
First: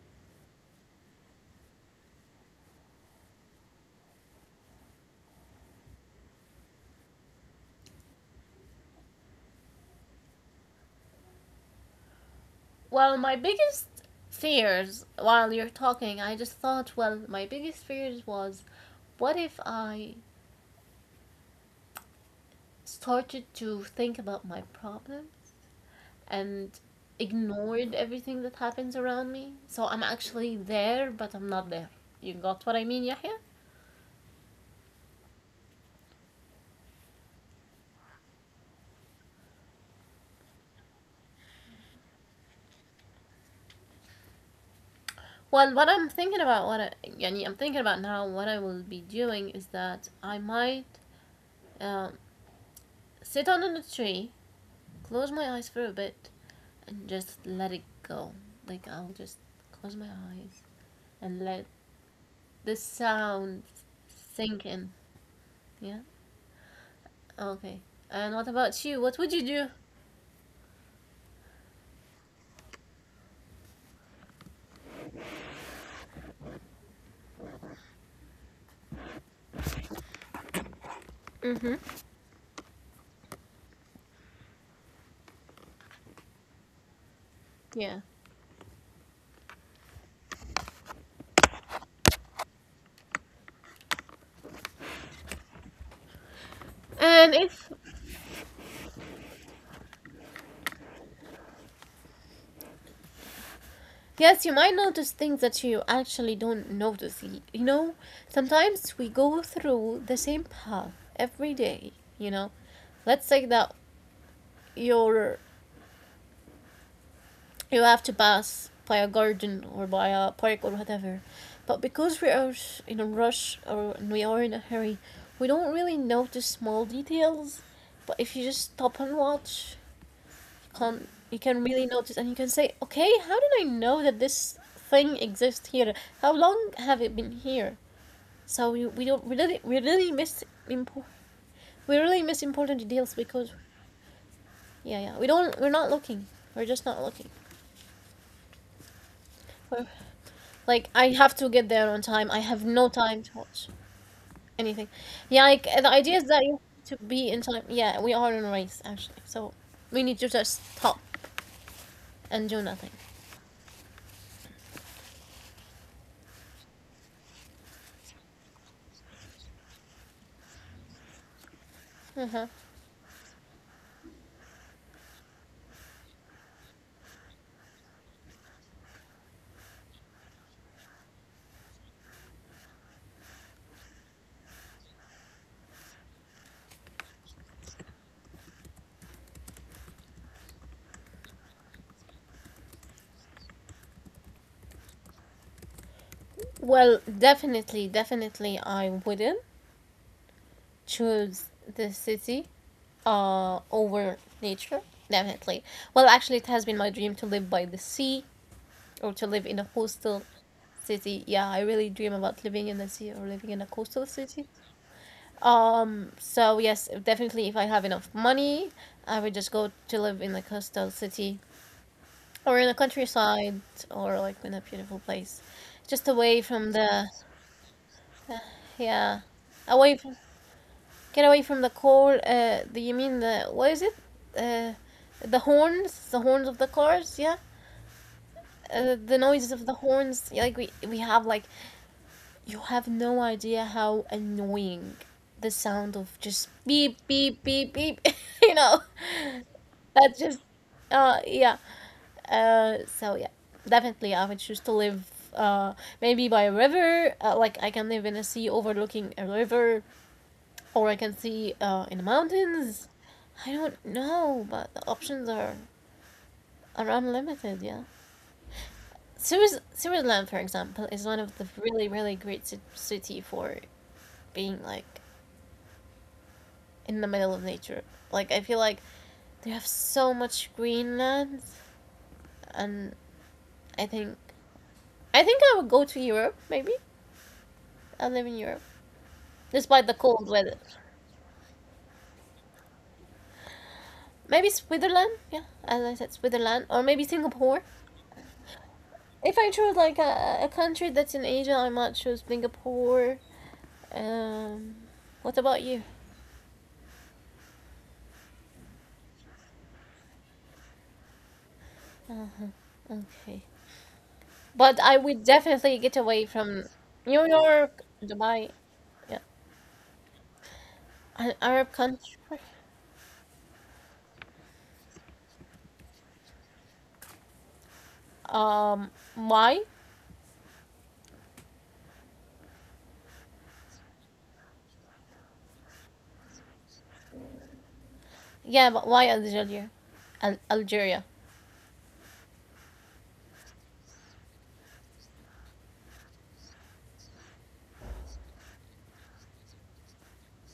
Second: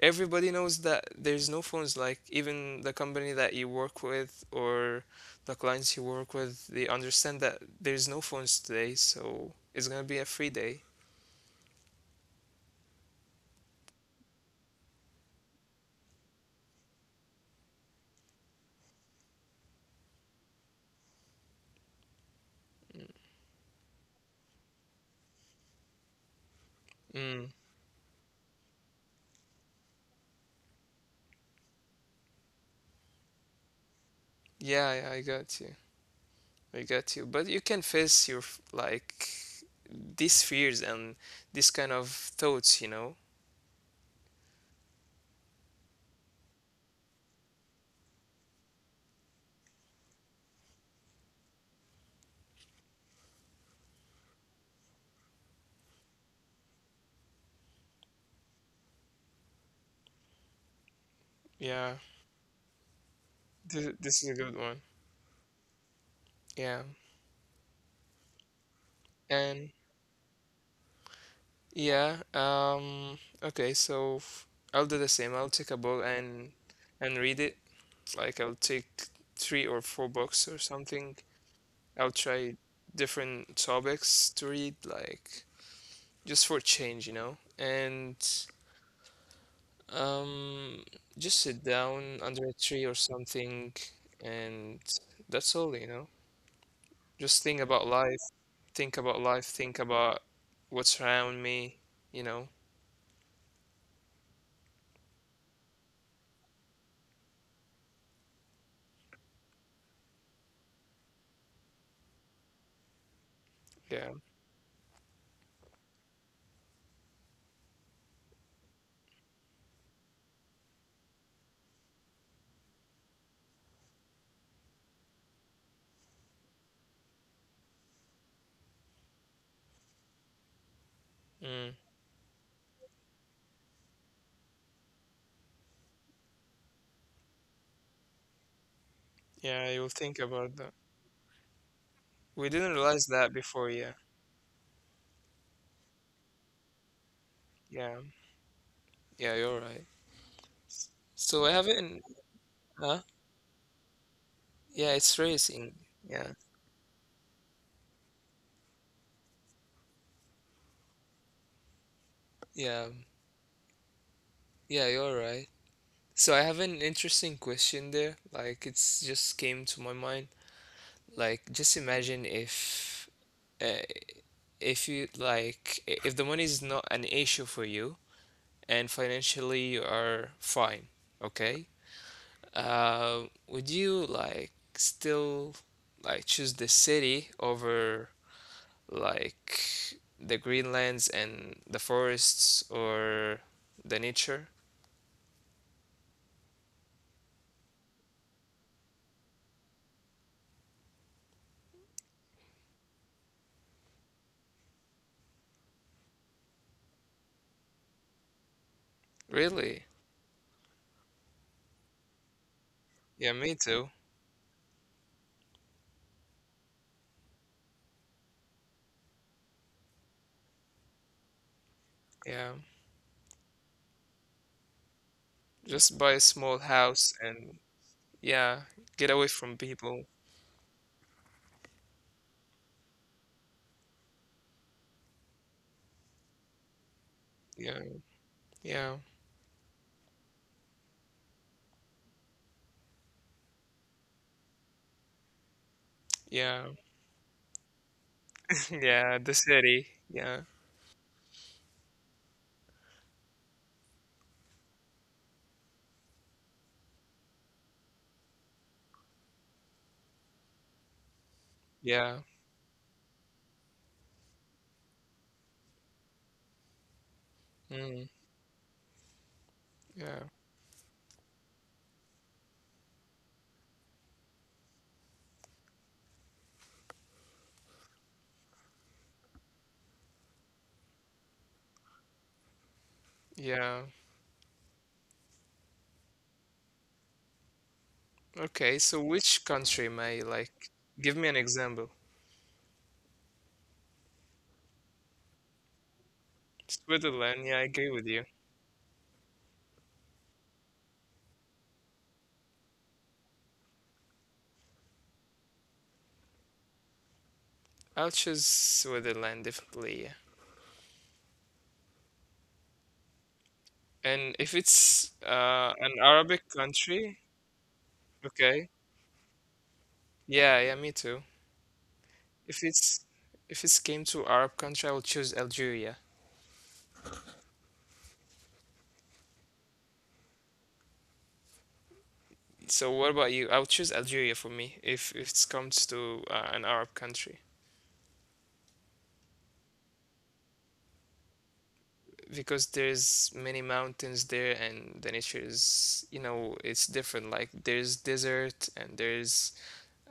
Speaker 2: everybody knows that there's no phones. Like, even the company that you work with or the clients you work with, they understand that there's no phones today, so it's gonna be a free day.
Speaker 1: well, my biggest fears while you're talking, I just thought, well, my biggest fears was, what if I started to think about my problems and
Speaker 2: Mm.
Speaker 1: ignored everything that happens around me? So I'm actually there, but I'm not there. You got what I mean, Yahya?
Speaker 2: Yeah, yeah, I got you. I got you. But you can face your like these fears and this kind of thoughts, you know?
Speaker 1: Well, what I'm thinking about, what I, يعني I'm thinking about now, what I will be doing is that I might um, sit on a tree, close my eyes for a bit, and just let it go. Like I'll just close my eyes and let
Speaker 2: Yeah.
Speaker 1: the sound
Speaker 2: This is a good
Speaker 1: sink
Speaker 2: one.
Speaker 1: in. Yeah.
Speaker 2: Yeah.
Speaker 1: Okay. And what about you? What would you
Speaker 2: And
Speaker 1: do?
Speaker 2: Yeah. Okay. So I'll do the same. I'll take a book and read it. Like I'll take three or four books or something. I'll
Speaker 1: Mm-hmm.
Speaker 2: try different topics to read, like just for change, you know. And
Speaker 1: Yeah.
Speaker 2: um, just sit down under a tree or something, and that's all, you know. Just
Speaker 1: And
Speaker 2: think
Speaker 1: if,
Speaker 2: about life. Think about life. Think about what's around me. You know.
Speaker 1: Yes, you might notice things that you actually don't notice. You know, sometimes we go through the same path every day, you know. Let's say that
Speaker 2: Yeah.
Speaker 1: you're, you have to pass by a garden or by a park or whatever. But because we are in a rush or we are in a hurry, we don't really notice small details. But if you just stop and watch, can really notice and you
Speaker 2: Mm.
Speaker 1: can say, okay, how did I know that this thing exists here? How long have it been here? So we don't we really miss
Speaker 2: Yeah. You'll
Speaker 1: impo-
Speaker 2: think about that.
Speaker 1: we really miss important details
Speaker 2: We
Speaker 1: because
Speaker 2: didn't realize that before, yeah.
Speaker 1: yeah, we don't, we're not looking, we're just not looking,
Speaker 2: Yeah,
Speaker 1: we're,
Speaker 2: yeah, you're
Speaker 1: like,
Speaker 2: right.
Speaker 1: I have to get there on time, I
Speaker 2: So
Speaker 1: have
Speaker 2: I
Speaker 1: no
Speaker 2: haven't,
Speaker 1: time to watch
Speaker 2: huh?
Speaker 1: anything. Yeah, like the idea
Speaker 2: Yeah,
Speaker 1: is that
Speaker 2: it's
Speaker 1: you have
Speaker 2: racing.
Speaker 1: to be in
Speaker 2: Yeah,
Speaker 1: time. Yeah, we are in a race actually, so we need to just stop and do nothing.
Speaker 2: yeah, yeah, you're right. So I have an interesting question there. Like, it's just came to my mind.
Speaker 1: Uh-huh.
Speaker 2: Like, just imagine uh, if you like, if the money is not an issue for you and financially you are fine, okay? Would you like still like choose the city over? Like the greenlands and the forests or the nature.
Speaker 1: Well, definitely, definitely, I wouldn't choose the city over nature. Definitely. Well, actually, it has been my dream to live by the sea or to live in a coastal
Speaker 2: Really?
Speaker 1: city. Yeah, I really dream about living in the sea or living in a
Speaker 2: Yeah,
Speaker 1: coastal
Speaker 2: me
Speaker 1: city.
Speaker 2: too.
Speaker 1: So yes, definitely, if I have enough money, I would just go to live in a coastal city or in a
Speaker 2: Yeah.
Speaker 1: countryside or like in a beautiful place, just away
Speaker 2: Just
Speaker 1: from
Speaker 2: buy a small house and yeah,
Speaker 1: yeah,
Speaker 2: get away
Speaker 1: away from.
Speaker 2: from people.
Speaker 1: Get away from the cold. You mean the, what is it? Uh, the horns, the horns of the cars. Yeah,
Speaker 2: Yeah.
Speaker 1: the noises
Speaker 2: Yeah.
Speaker 1: of the horns. Yeah, like we have like, you have no idea how annoying the sound of just beep
Speaker 2: Yeah.
Speaker 1: beep beep beep. [laughs] you know,
Speaker 2: [laughs] Yeah, the
Speaker 1: that's just
Speaker 2: city. Yeah.
Speaker 1: yeah. So yeah, definitely I would choose to live maybe by a river. Like I can live in a sea overlooking a river, or I can see in the
Speaker 2: Yeah.
Speaker 1: mountains. I don't know, but the are unlimited, yeah.
Speaker 2: Mm,
Speaker 1: Switzerland, for
Speaker 2: yeah.
Speaker 1: example, is one of the really, really great city for being like in the middle of nature. Like I feel like they have so much green land, and I think
Speaker 2: Yeah.
Speaker 1: I think I would go to Europe. Maybe I live in Europe,
Speaker 2: Okay, so
Speaker 1: despite the
Speaker 2: which
Speaker 1: cold
Speaker 2: country
Speaker 1: weather.
Speaker 2: may like give me an example?
Speaker 1: Maybe Switzerland, yeah, as I said, Switzerland, or maybe Singapore.
Speaker 2: Switzerland, yeah, I agree with you.
Speaker 1: If I chose like a country that's in Asia, I might choose Singapore. Um, what about you?
Speaker 2: I'll choose Switzerland definitely.
Speaker 1: Uh, okay,
Speaker 2: And
Speaker 1: but
Speaker 2: if
Speaker 1: I would
Speaker 2: it's
Speaker 1: definitely get away
Speaker 2: an
Speaker 1: from
Speaker 2: Arabic
Speaker 1: New
Speaker 2: country,
Speaker 1: York, Dubai,
Speaker 2: okay.
Speaker 1: yeah,
Speaker 2: Yeah, yeah,
Speaker 1: an
Speaker 2: me too.
Speaker 1: Arab country.
Speaker 2: If it's if it's came to Arab country, I will choose Algeria.
Speaker 1: Um, why?
Speaker 2: So what about you? I will choose Algeria for me if it comes to an Arab country
Speaker 1: Yeah, but why Algeria? Algeria.
Speaker 2: because there's many mountains there and the nature is it's different. Like there's desert and there's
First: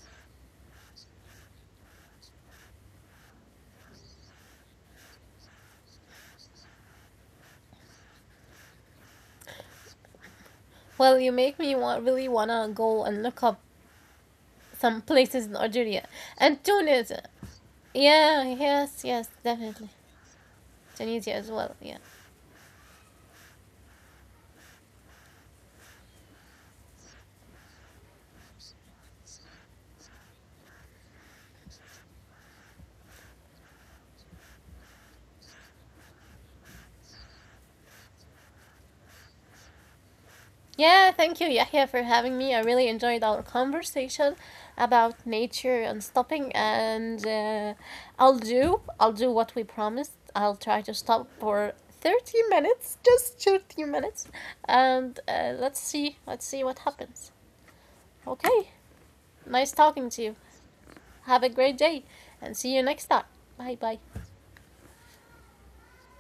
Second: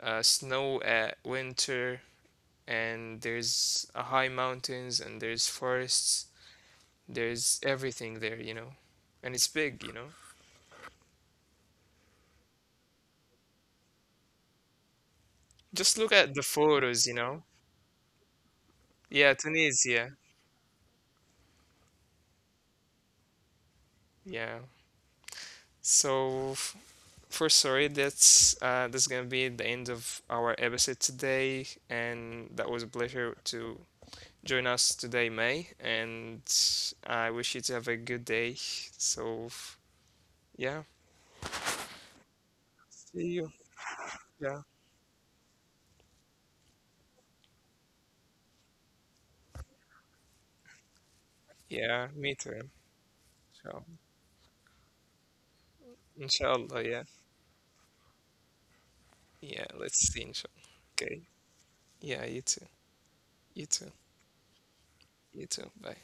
Speaker 2: snow at winter and there's high mountains and there's forests. There's everything there, you know. And it's big, you know.
Speaker 1: Well, you make me want, really wanna go and look up some places in Algeria
Speaker 2: Just look at the
Speaker 1: and Tunis.
Speaker 2: photos, you know.
Speaker 1: Yeah, yes, yes,
Speaker 2: Yeah,
Speaker 1: definitely.
Speaker 2: Tunisia.
Speaker 1: Tunisia as well. Yeah.
Speaker 2: Yeah. So f- for sorry, that's gonna be the end of our episode today, and that was a pleasure to join us today, May. And I wish you to have a good day. So yeah,
Speaker 1: Yeah, thank you, Yahya, for having me. I really enjoyed
Speaker 2: see
Speaker 1: our
Speaker 2: you.
Speaker 1: conversation
Speaker 2: Yeah,
Speaker 1: about nature and stopping. And I'll do what we promised. I'll try to stop for
Speaker 2: yeah,
Speaker 1: thirty
Speaker 2: me too.
Speaker 1: minutes, just thirty
Speaker 2: Inshallah,
Speaker 1: minutes, and let's see what
Speaker 2: Inshallah, yeah,
Speaker 1: happens. Okay, nice
Speaker 2: yeah.
Speaker 1: talking
Speaker 2: Let's
Speaker 1: to you.
Speaker 2: see, inshallah. Okay,
Speaker 1: Have a great day,
Speaker 2: yeah,
Speaker 1: and
Speaker 2: you
Speaker 1: see you
Speaker 2: too,
Speaker 1: next time. Bye
Speaker 2: you
Speaker 1: bye.
Speaker 2: too. You too. Bye.